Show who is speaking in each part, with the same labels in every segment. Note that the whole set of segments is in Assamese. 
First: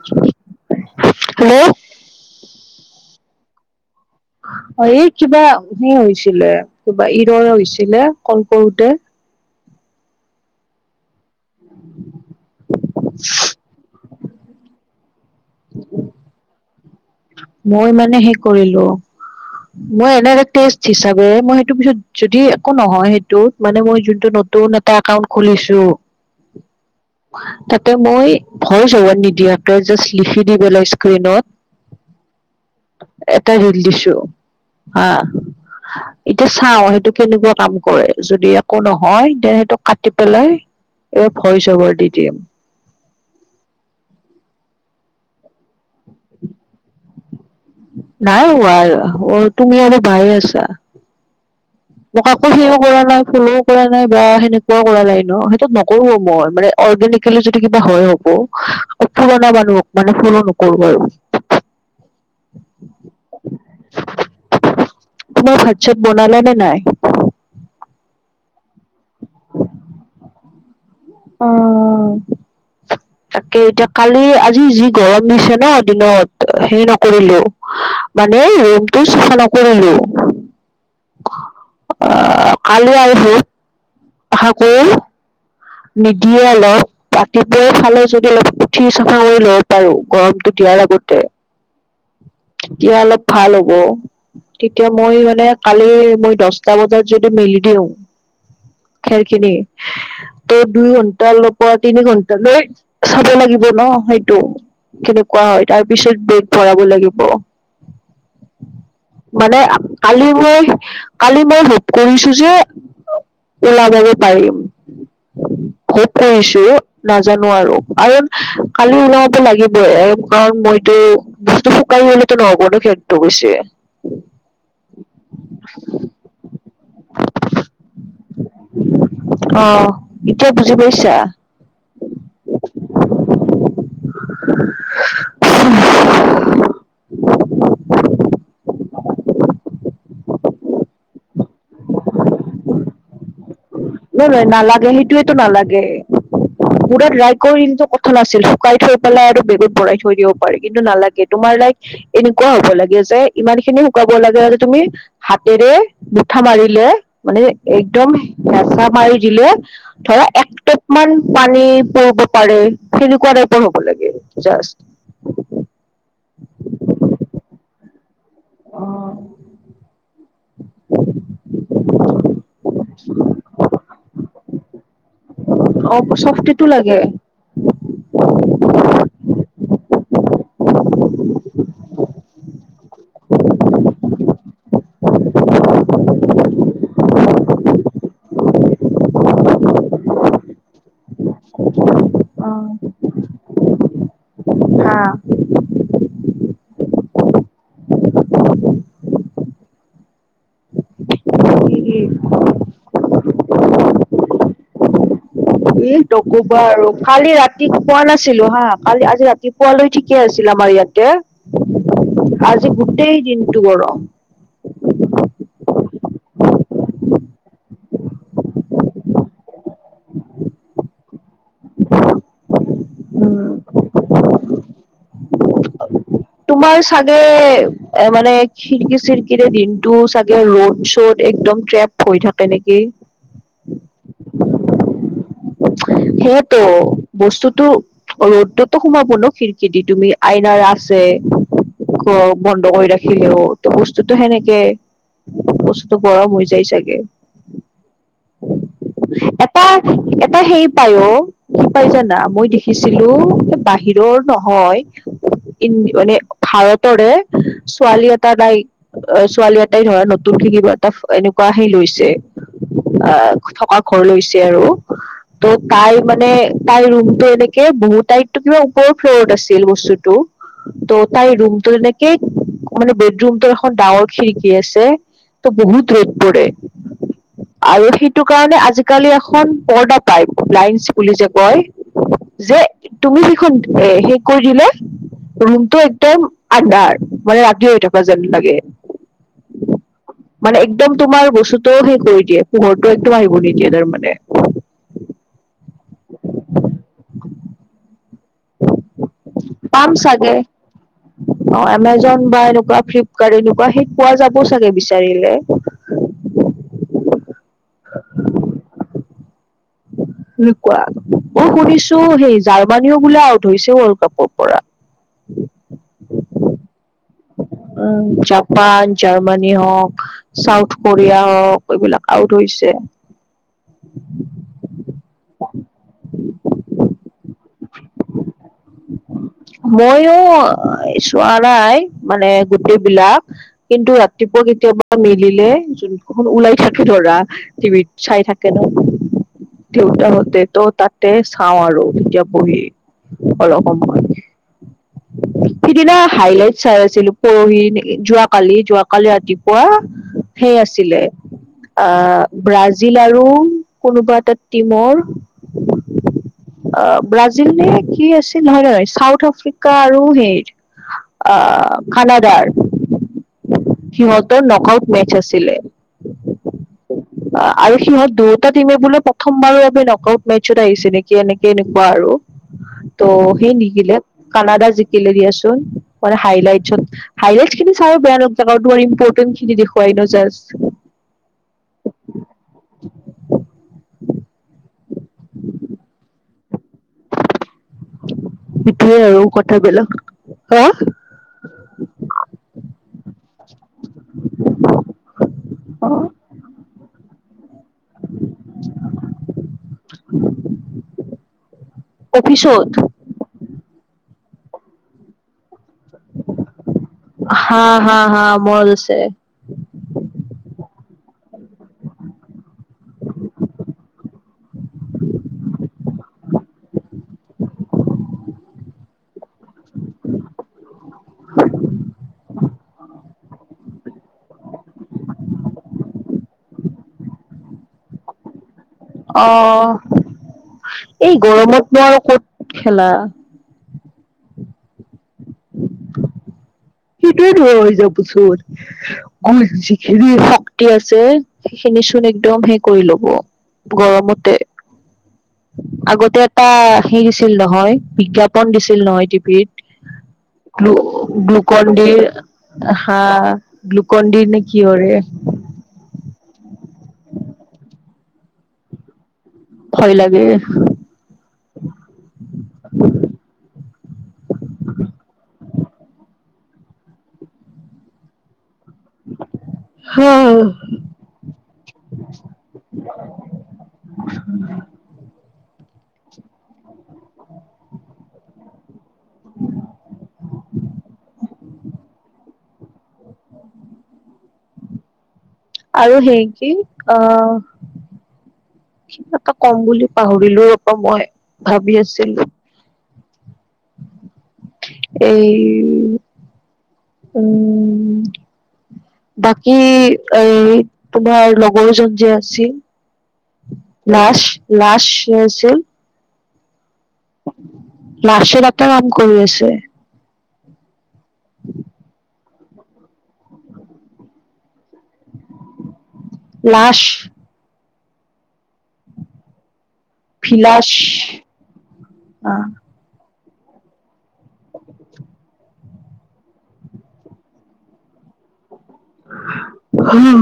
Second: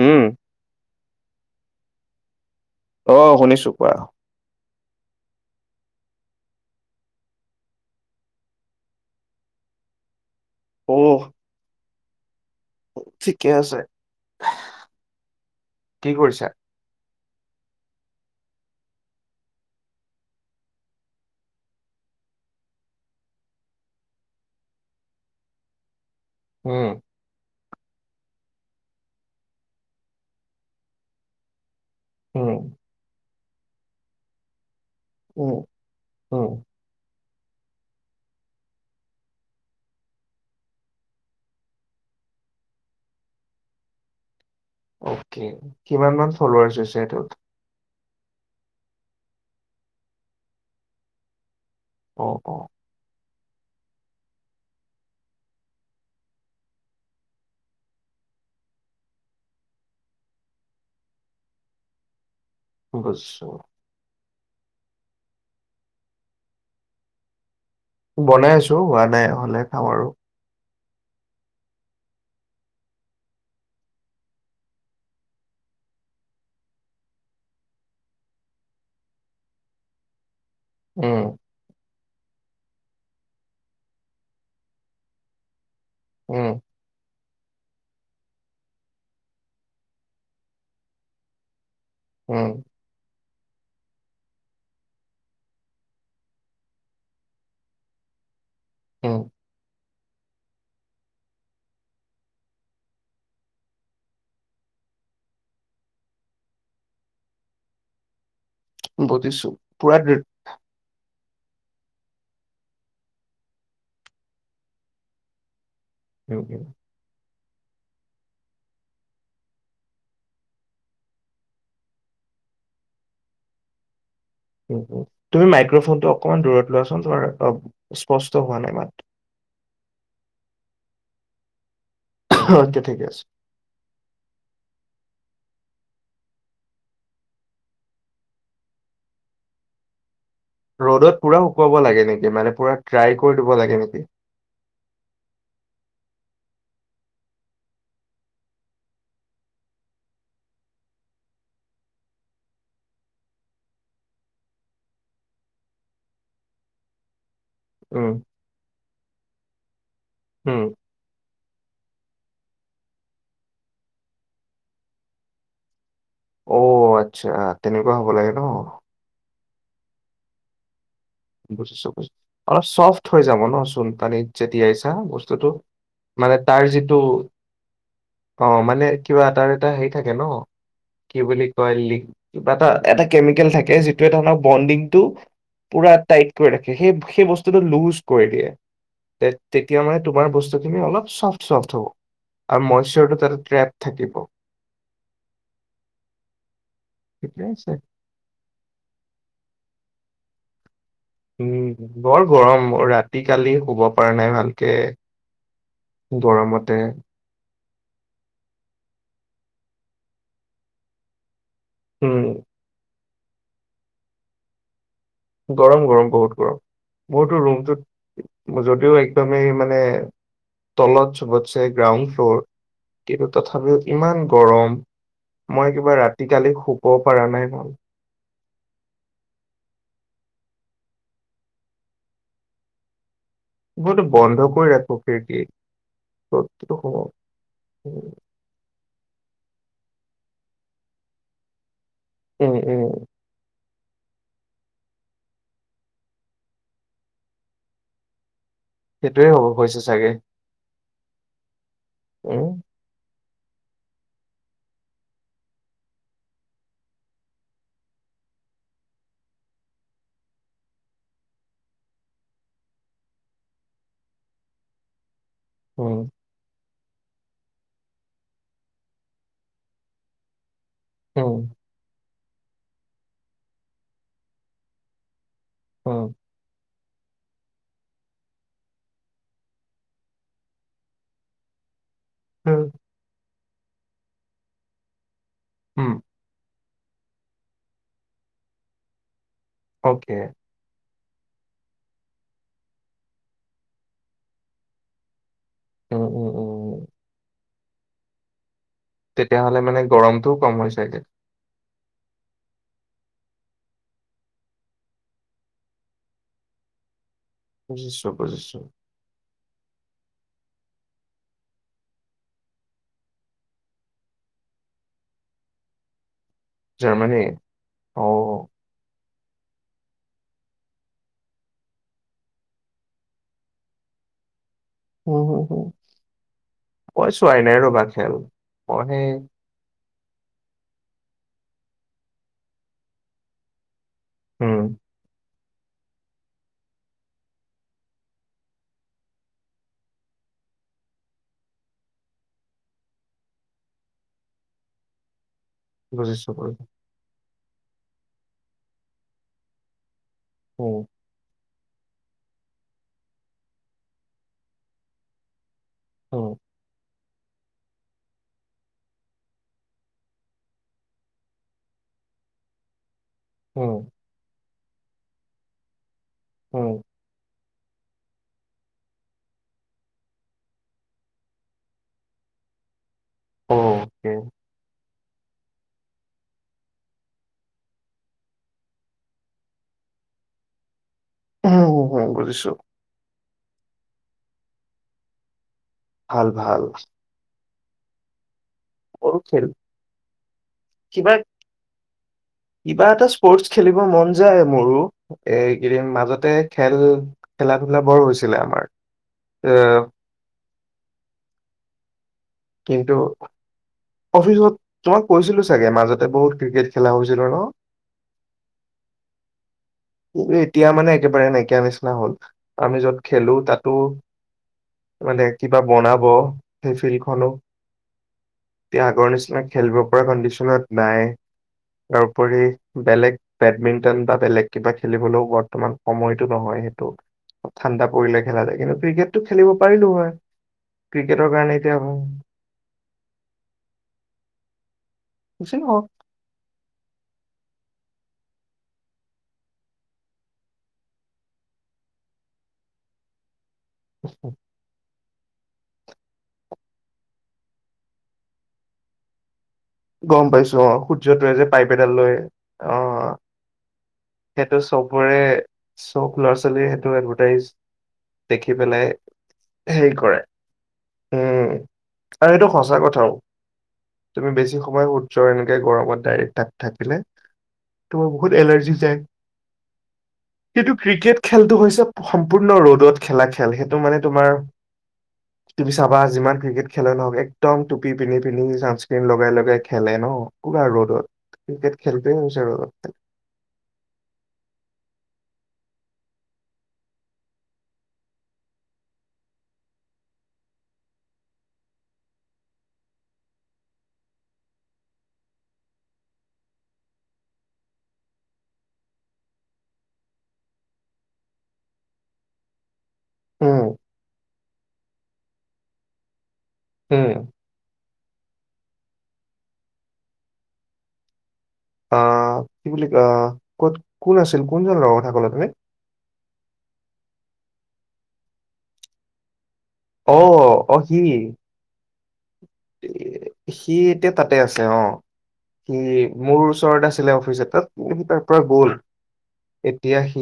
Speaker 1: উম।
Speaker 2: হেল্ল'।
Speaker 1: অ' শুনিছোঁ কোৱা।
Speaker 2: অ' এই কিবা হে হৈছিলে কিবা ইৰৰে হৈছিলে কল কৰোতে।
Speaker 1: অহ। ঠিকে আছে। কি কৰিছা?
Speaker 2: মই মানে হে কৰিলোঁ। মই এনে এটা ষ্টেট হিচাপে মই সেইটো পিছত যদি একো নহয় সেইটোত মানে মই যোনটো নতুন এটা একাউন্ট খুলিছোঁ।
Speaker 1: উম।
Speaker 2: তাতে মই ভয় যবাত নিদিয়াকে জাষ্ট লিখি দিবলৈই স্কণত।
Speaker 1: হম।
Speaker 2: এটা ৰীল দিছোঁ হা
Speaker 1: উম, উম।
Speaker 2: এতিয়া চাও সেইটো কেনেকুৱা কাম কয় যদি একো নহয় তে সেইটোক কাটি পেলাই এই ফচৱৰ ডিটিএম
Speaker 1: অকে কিমান মান ফলোৱাৰছ হৈছে সেইটোত
Speaker 2: নাই হোৱা তুমি আৰু পাই আছা মোক
Speaker 1: অ',
Speaker 2: কাকো
Speaker 1: অ'
Speaker 2: সেও কৰা নাই ফুলও কৰা নাই বা সেনেকুৱাও কৰা নাই ন সেইটো নকৰোঁ মই মানে অৰ্গেনিকেলি যদি কিবা হয় হব পুৰণা মানুহ মানে পুল নকব আৰু
Speaker 1: বুইছ
Speaker 2: তোমাৰ ভাত চাত বনালে নে নাই
Speaker 1: বনাই আছোঁ হোৱা নাই হ'লে খাম আৰু
Speaker 2: অ তাকে এতিয়া কালি আজি যি গৰম দিছে ন দিনত হেৰি নকৰিলেও মানে ৰুমটো চফা নকৰিলোঁ
Speaker 1: উম
Speaker 2: আহ কালি আৰু [unintelligible] নিদিয়ে
Speaker 1: উম,
Speaker 2: [unintelligible] ৰাতিপুৱা ফালে যদি অলপ উঠি চফা কৰি ল'ব পাৰো গৰমটো দিয়াৰ আগতে
Speaker 1: উম,
Speaker 2: তেতিয়া অলপ ভাল হ'ব। তেতিয়া মই মানে কালি মই দহটা বজাত যদি মেলি দিওঁ।
Speaker 1: উম।
Speaker 2: খেৰখিনি। ত দুই ঘন্টাৰ পৰা তিনি ঘন্টালৈ চাব লাগিব ন সেইটো। কেনেকুৱা হয় তাৰপিছত বেগ ভৰাব লাগিব।
Speaker 1: বুজিছো
Speaker 2: মানে
Speaker 1: পুৰা দূৰ-
Speaker 2: কালি মই কালি মই হোপ কৰিছোঁ যে ওলাবগৈ পাৰিম। হ'প
Speaker 1: উম,
Speaker 2: কৰিছো
Speaker 1: উম,
Speaker 2: নাজ জানো আৰু, আৰু কালি ওলাব লাগিব কাৰণ মইতো বস্তু শুকাই নহব ন খেৰটো গৈছে।
Speaker 1: তুমি মাইক্ৰফনটো অকমান দূৰত লোৱাচোন তোমাৰ অ স্পষ্ট হোৱা নাই মাত।
Speaker 2: ইতিয়া বুজি পাইছা?
Speaker 1: আ এতিয়া ঠিকে আছে।
Speaker 2: [inaudible]
Speaker 1: ৰ'দত পুৰা শুকাব লাগে নেকি মানে পুৰা ড্ৰাই কৰি দিব লাগে নেকি?
Speaker 2: নহয় নহয় নালাগে সেইটোয়েটো নালাগে। পোৰা ড্ৰাই কৰি কিন্তু কথা নাছিল শুকাই থৈ পেলাই আৰু বেগত ভৰাই থৈ দিব পাৰিকিন্তু নালাগে তোমাৰ লাইক এনেকুৱা হ'ব লাগে যে, ইমান খিনি শুকাব লাগে যে, তুমি হাতেৰে মুঠা মাৰিলে মানে
Speaker 1: উম,
Speaker 2: একদম হেচা মাৰি দিলে ধৰা
Speaker 1: উম।
Speaker 2: একটুপ মান পানী পৰিব পাৰে তেনেকুৱা টাইপৰ হ'ব লাগে জাষ্ট।
Speaker 1: অ' আতচ্ছা তেনেকুৱা হ'ব লাগে। ন
Speaker 2: অ'।
Speaker 1: বুজিছো, বুজিছো অলপ চফ্ট হৈ যাব ন চোন পানীত যে তিয়াইছা বস্তুটো।
Speaker 2: অ
Speaker 1: মানে তাৰ
Speaker 2: চফটিটো
Speaker 1: যিটো
Speaker 2: লাগে
Speaker 1: অ' মানে কিবা এটাৰ এটা হেৰি থাকে ন, কি বুলি কয় লিক কিবা এটা। এটা কেমিকেল থাকে যিটোৱে ধৰা বণ্ডিং টো পুৰা টাইট কৰি ৰাখে, সেই- সেই বস্তুটো লুজ কৰি দিয়ে। তে-তেতিয়া মানে তোমাৰ বস্তু খিনি অলপ চফ চফট হ'ব,
Speaker 2: অ
Speaker 1: আৰু মইশৰটো তাতে ক্ৰেপ থাকিব।
Speaker 2: হা।
Speaker 1: থিকেই আছে।
Speaker 2: [inaudible]
Speaker 1: উম, বৰ গৰম অ ৰাতি কালি শুব পৰা নাই ভালকে।
Speaker 2: ই নকবা
Speaker 1: গৰমতে
Speaker 2: আৰু কালি ৰাত ৰাতি শুৱা নাছিলো হা, কালি আজি ৰাতিপুৱালৈ ঠিকে আছিল আমাৰ
Speaker 1: উম
Speaker 2: ইয়াতে আজি গোটেই দিনটো গৰম।
Speaker 1: গৰম গৰম বহুত গৰম। মোৰতো ৰুমটোত যদিও একদমেই মানে তলত চবতছে গ্ৰাউণ্ড ফ্ল'ৰ। কিন্তু
Speaker 2: উম,
Speaker 1: তথাপিও ইমান গৰম মই কিবা ৰাত
Speaker 2: তোমাৰ চাগে, এ মানে খিৰিকি চিৰিকিৰে দিনটো চাগে এ ৰ'ড চদ একদম ক্ৰেপ হৈ থাকে নেকি?
Speaker 1: মইতো বন্ধ কৰি ৰাখো খিৰিকি।
Speaker 2: সেইয়েতো বস্তুতো ৰ'দতো সোমাব ন খিৰিকি দি তুমি আইনাৰ আছে গৰম
Speaker 1: উম
Speaker 2: বন্ধ কৰি
Speaker 1: উম
Speaker 2: ৰাখিলেও ত বস্তুটো সেনেকে বস্তুতটো গৰম হৈ যায় চাগে।
Speaker 1: সেইটোয়ে হ'ব
Speaker 2: এটা
Speaker 1: হৈছে চাগে
Speaker 2: এটা হেৰি কি পায় অ কি পাই জানা মই
Speaker 1: উম
Speaker 2: দেখিছিলো বাহিৰৰ নহয় ইন মানে ভাৰতৰে ছোৱালী এটা নাই ছোৱালী এটাই ধৰা নতুন খিনি কিবা এটা এনেকুৱা সেই লৈছে অ থকাৰ ঘৰ লৈছে আৰু। ত' তাই
Speaker 1: উম
Speaker 2: মানে তাইৰ ৰুমটো এনেকে বহুত তাই টো কিবা ওপৰ ফ্ল'ৰত আছিল বস্তুটো। ত' তাই
Speaker 1: উম
Speaker 2: ৰুমটোৰ এনেকে মানে বেডৰুমটোৰ এখন ডাৱৰ খিৰিকি আছে। ত' বহুত
Speaker 1: উম
Speaker 2: ৰ'দ পৰে আৰু সেইটো কাৰণে আজিকালি এখন পৰ্দা পাইপ লাইনচ বুলি যে কয় যে
Speaker 1: উম
Speaker 2: তুমি যিখন এ হে কৰি দিলে ৰুমটো
Speaker 1: উম
Speaker 2: একদম আন্ধাৰ মানে ৰাতি হৈ থকা যেন লাগে।
Speaker 1: অকে।
Speaker 2: মানে একদম তোমাৰ বস্তুটোও শেষ কৰি দিয়ে, পোহৰটো একদম আহিব নিদিয়ে তাৰমানে।
Speaker 1: উম উম উম। তেতিয়াহ'লে মানে
Speaker 2: পাম চাগে
Speaker 1: গৰমটোও কম হয় চাগে?
Speaker 2: অ এমেজন বা এনেকুৱা ফিলিকাৰ্ট এনেকোৱা হেৰিত পোৱা যাব চাগে বিচাৰিলে।
Speaker 1: বুজিছো বুজিছো।
Speaker 2: এনেকুৱা, মই শুনিছো সেই জাৰ্মানীও বোলে আউট হৈছে ৱৰ্ল্ড কাপৰ পৰা। [inaudible]
Speaker 1: জাৰ্মানী অ
Speaker 2: উম জাপান জাৰ্মানী হওক, চাউথ কোৰিয়া হওক, এইবিলাক আউট হৈছে। [inaudible]
Speaker 1: হু হু হু বা খেল পঢ়ে
Speaker 2: মইয়ো চোৱা নাই মানে গোটেই বিলাক কিন্তু ৰাতিপুৱা
Speaker 1: উম,
Speaker 2: কেতিয়াবা মিলিলে যোনখন ওলাই থাকে ধৰা টিভিত চাই থাকে ন। দেউতাহঁতে ত তাতে চাওঁ আৰু তেতিয়া বহি অলপ। সিদিনা
Speaker 1: বুজিছো
Speaker 2: হাইলাইট
Speaker 1: বুজিছো।
Speaker 2: চাই আছিলোঁ। পৰহি যোৱাকালি, যোৱাকালি ৰাতিপুৱা সেই
Speaker 1: উম,
Speaker 2: আছিলে অ', ব্ৰাজিল আৰু কোনোবা এটা টিমৰ।
Speaker 1: উম,
Speaker 2: অ', ব্ৰাজিলনে কি আছি নহয়, নহয়, চাউথ আফ্ৰিকা আৰু হেই অ', কানাডাৰ।
Speaker 1: উম,
Speaker 2: সিহঁতৰ নক আউট মেচ আছিলে।
Speaker 1: উম।
Speaker 2: আৰু সিহঁত দুয়োটা টিমে বোলে প্ৰথমবাৰৰ আমি নক আউট মেচত আহিছে নেকি এনেকে, এনেকুৱা আৰু। ত' সি
Speaker 1: অ'কে।
Speaker 2: [unintelligible] কানাডা জি কেলে দিয়াচোন, মানে হাইলাইটচত, হাইলাইটচখিনি চাইও বেয়া [unintelligible] তোমাৰ ইম্পৰ্টেখিনি দেখুৱাই। [unintelligible]
Speaker 1: বুজিছো। ভাল, ভাল।
Speaker 2: সেইটোৱে
Speaker 1: সৰু
Speaker 2: আৰু
Speaker 1: খেল,
Speaker 2: কথাবিলাক হা
Speaker 1: কিবা, কিবা এটা। স্পৰ্টচ খেলিব মন যায় মোৰো, এইকেইদিন মাজতে খেল খেলা ধূলা বৰ হৈছিলে আমাৰ, এ
Speaker 2: অফিচত
Speaker 1: কিন্তু অফিচত তোমাক কৈছিলোঁ চাগে, মাজতে বহুত ক্ৰিকেট খেলা হৈছিলোঁ ন?
Speaker 2: হা হা হা মনত আছে
Speaker 1: এতিয়া মানে একেবাৰে নাইকিয়া নিচিনা হ'ল আমি য'ত খেলোঁ তাতো মানে কিবা বনাব, সেই ফিল্ডখনো। তিয়া আগৰ নিচিনা খেলিব পৰা কণ্ডিচনত নাই। তাৰপৰি বেলেগ বেডমিন্টন বা বেলেগ। কিবা খেলিবলৈও বৰ্তমান সময়টো নহয়, সেইটো ঠাণ্ডা পৰিলে খেলা যায় কিন্তু ক্ৰিকেটটো
Speaker 2: অ
Speaker 1: খেলিব পাৰিলো হয়
Speaker 2: এই
Speaker 1: ক্ৰিকেটৰ কাৰণে এতিয়া
Speaker 2: গৰমতনো আৰু ক'ত খেলা? [inaudible]
Speaker 1: বচি ক [inaudible]
Speaker 2: সেইটোয়ে দ হৈ যাবচত গ যিখিনি শক্তি আছে সেইখিনি পিছত একদম হে কৰি ল'ব গৰমতে আগতে এটা সেই দিছিল নহয় বিজ্ঞাপন দিছিল নহয় টিভিত
Speaker 1: গম পাইছো অ
Speaker 2: গ্লু
Speaker 1: সূৰ্য টোয়ে যে
Speaker 2: গ্লুকন
Speaker 1: পাইপ এডাল
Speaker 2: ডিৰ
Speaker 1: লৈ অ
Speaker 2: হা গ্লুকন ডিৰ নে
Speaker 1: সেইটো
Speaker 2: কিহৰে
Speaker 1: চবৰে চব ল'ৰা ছোৱালী সেইটোৱে [unintelligible] দেখি পেলাই
Speaker 2: ভয়
Speaker 1: হেৰি কৰে
Speaker 2: লাগে।
Speaker 1: উম আৰু সেইটো সঁচা কথাও তুমি বেছি [inaudible] জয়
Speaker 2: হা
Speaker 1: সেইটো ক্ৰিকেট খেলটো হৈছে সম্পূৰ্ণ ৰ'দত খেলা খেল সেইটো মানে তোমাৰ
Speaker 2: [unintelligible]
Speaker 1: তুমি চাবা যিমান ক্ৰিকেট খেলে নহওক একদম টুপী পন্ধি পিন্ধি ন্সাক্ৰীন লগাই ল খেলে ন পোৰা ৰ'দত ক্ৰিকেট খেলটোৱে হৈছে ৰ'দত খেল
Speaker 2: আৰু সেই কি আহ এটা কম বুলি পাহৰিলো ৰপ মই ভাবি আছিলো এই উম বাকী এ তোমাৰ লগৰজন যে আছিল
Speaker 1: উম
Speaker 2: লাশ লাশ [unintelligible]
Speaker 1: উম
Speaker 2: লাষ্টত আটা আম কৰি আছে
Speaker 1: আহ কি বুলি অহ ক'ত কোন আছিল কোনজন লগৰ কথা কলা তুমি
Speaker 2: লাশ
Speaker 1: অ
Speaker 2: villus
Speaker 1: O C A C এতিয়া তাতে আছে অ সি মোৰ ওচৰত আছিলে অফিচ এ তাত তি সি তাৰ পৰা গ'ল এতিয়া সি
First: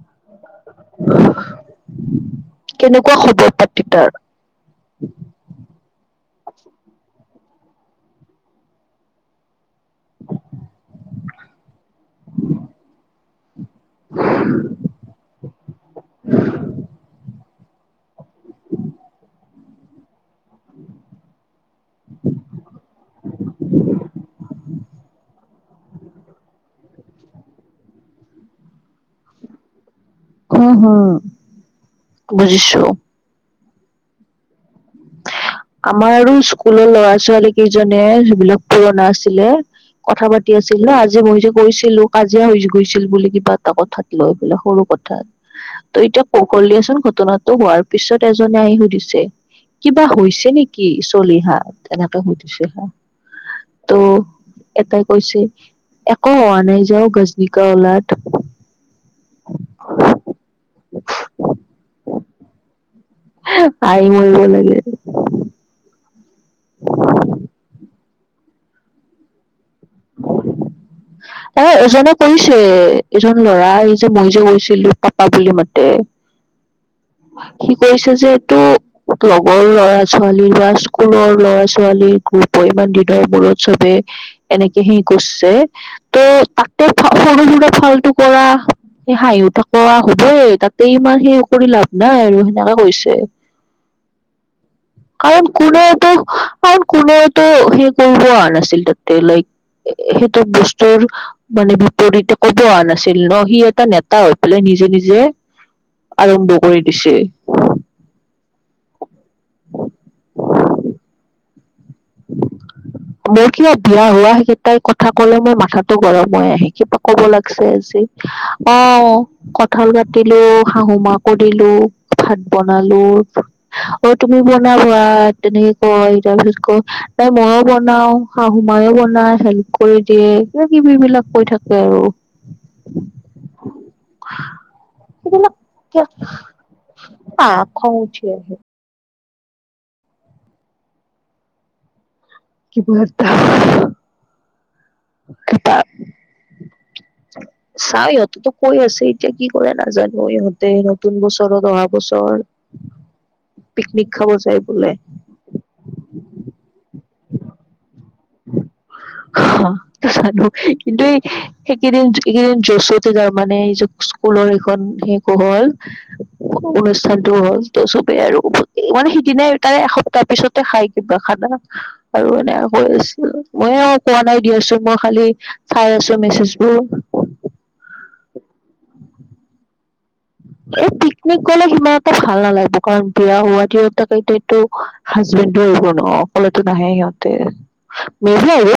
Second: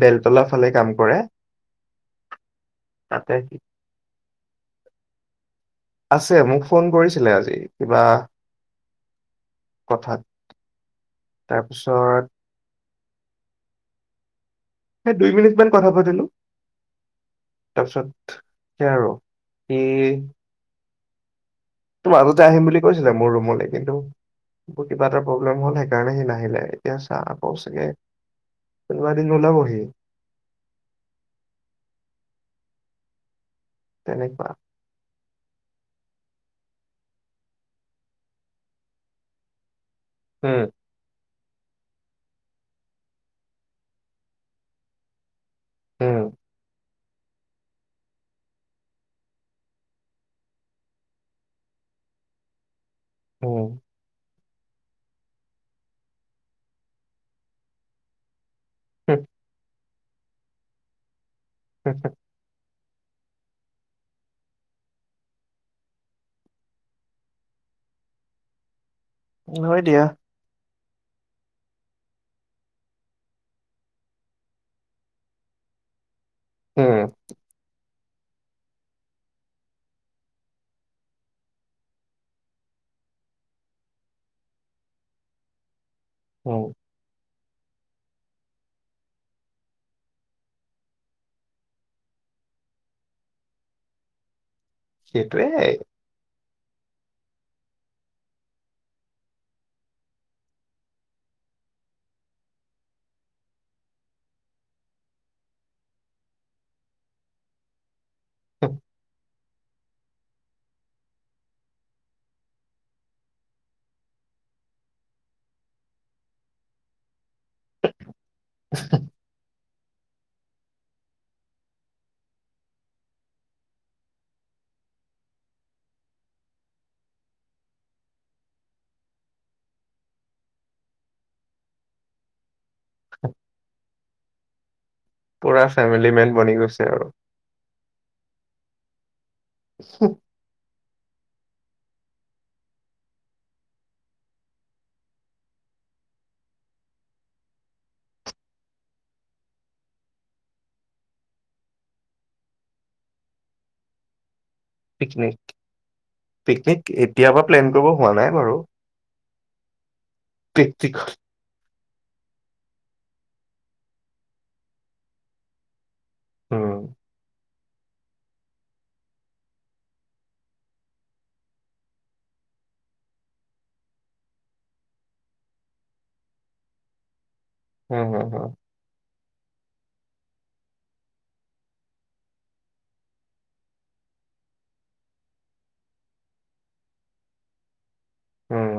Speaker 1: বেলতলা ফালে কাম কৰে
Speaker 2: কেনেকুৱা
Speaker 1: তাতে সি
Speaker 2: খবৰ পাতি তাৰ
Speaker 1: আছে মোক ফোন কৰিছিলে আজি কিবা কথাত তাৰপিছত
Speaker 2: উ [unintelligible]
Speaker 1: সেই দুই মিনিট মান কথা পাতিলো তাৰপিছত সেই আৰু ই ত মাজতে আহিম বুলি কৈছিলে মোৰ ৰুমলৈ কিন্তু মোৰ কিবা এটা প্ৰব্লেম হ'ল সেইকাৰণে সি নাহিলে এতিয়া চা আকৌ চাগে কোনবা দিন ওলাবহি
Speaker 2: উম হম বুজিছো
Speaker 1: তেনেকুৱা
Speaker 2: অ [unintelligible] আমাৰ আৰু স্কুলৰ ল'ৰা ছোৱালী কেইজনে যিবিলাক পুৰণা আছিলে কথা পাতি
Speaker 1: উম
Speaker 2: আছিল ন আজি মই যে গৈছিলো কাজিয়া হৈ গৈছিল বুলি কিবা এটা কথাত লয় বোলে সৰু কথাত ত
Speaker 1: উম
Speaker 2: এতিয়া কৌশল দিয়াচোন ঘটনাটো হোৱাৰ পিছত এজনে আহি সুধিছে কিবা হৈছে নেকি চলিহা এনেকুৱা হৈ দিছে হা
Speaker 1: অ
Speaker 2: ত' এটাই কৈছে একো হোৱা নাই যাও গাজনীকা ওলাত
Speaker 1: উম
Speaker 2: অ [unintelligible] আই মৰিব লাগে উ [unintelligible]
Speaker 1: হয় দিয়া।
Speaker 2: ত এজনে কৰিছে এজন ল'ৰা এই যে মই যে গৈছিলো পাপা বুলি মাতে। উ [unintelligible]
Speaker 1: হম।
Speaker 2: কৈছে যে এইটো লগৰ ল'ৰা ছোৱালী বা স্কুলৰ ল'ৰা ছোৱালীৰ গ্ৰুপৰ। ইমান দিনৰ মূৰত চবেই এনেকে হি গুচছে।
Speaker 1: অ।
Speaker 2: ফালটো কৰা। সেই হাঁহিও থকা কৰি হ'বই। তাতে ইমান সেই কৰি লাভ নাই আৰু সে। হৈছে।
Speaker 1: সেইটোৱে
Speaker 2: কাৰণ কোনোওটো কাৰণ - কোননেটো সেই কৰিব নাছিল তাতে লাইক সেইটো বস্তুৰ মানে বিপৰীতে ক'ব নাছিল। ন সি এটা নেতা হৈ পেলাই নি। নিজে নিজে আৰম্ভ কৰি দিছে।
Speaker 1: অ',
Speaker 2: [unintelligible] [inaudible] মোৰ কিবা বিয়া হোৱাকেইটাই কথা কলে মই মাথাো গৰম হৈ আহে কিবা ক'ব লাগে। আজি অ কঠল কাতিলো শাহু মাকো দিলো। ভাত বনালো অ তুমি বনাব তেনেকে কয় ই তাৰ পিছত ক। তাই মইো বনাও শাহু মায়ও বনাই হেল্প কৰি দিয়ে ক কিবি বিলাক কৈ থাকে। আৰু
Speaker 1: পুৰা ফেমিলি মেন বনি গৈছে আৰু
Speaker 2: [unintelligible]
Speaker 1: হ [unintelligible]
Speaker 2: কি বতাহ চা ইহঁততো কৈ আছে। এতিয়া কি কৰে নাজানো। ইহঁতে নতুন বছৰ অহা বছৰ পিকনিক খাব জাই।
Speaker 1: পিকনিক পিকনিক এতিয়া পৰা প্লেন কৰিব হোৱা নাই বাৰু।
Speaker 2: অ, জানো কিন্তু
Speaker 1: প্ৰেক্টিকত
Speaker 2: এই সেইকেইদিন এইকেইদিন যচোত তাৰ মানে এইয স্কুলৰ এইখন সেইো হ'ল।
Speaker 1: উম
Speaker 2: অনুষ্ঠানটো হ'ল। ত চবেই আৰু মানে সিদিনাই তাৰে এসপ্তাহ পিছতে খাই কিবা খানা আৰু মানে আৰু। মই আৰু কোৱা নাই দি আছো। মই খালি চাই আছো মেছেজ বোৰ
Speaker 1: উম, হু, হু।
Speaker 2: উ [unintelligible] এই পিকনিক গ'লে সিমান এটা ভাল নালাগে। কাৰণ বিয়া হোৱা তিৰোতা এইটো হাজবেণ্ডো। ন কলটো নহেঙতে
Speaker 1: উম
Speaker 2: ম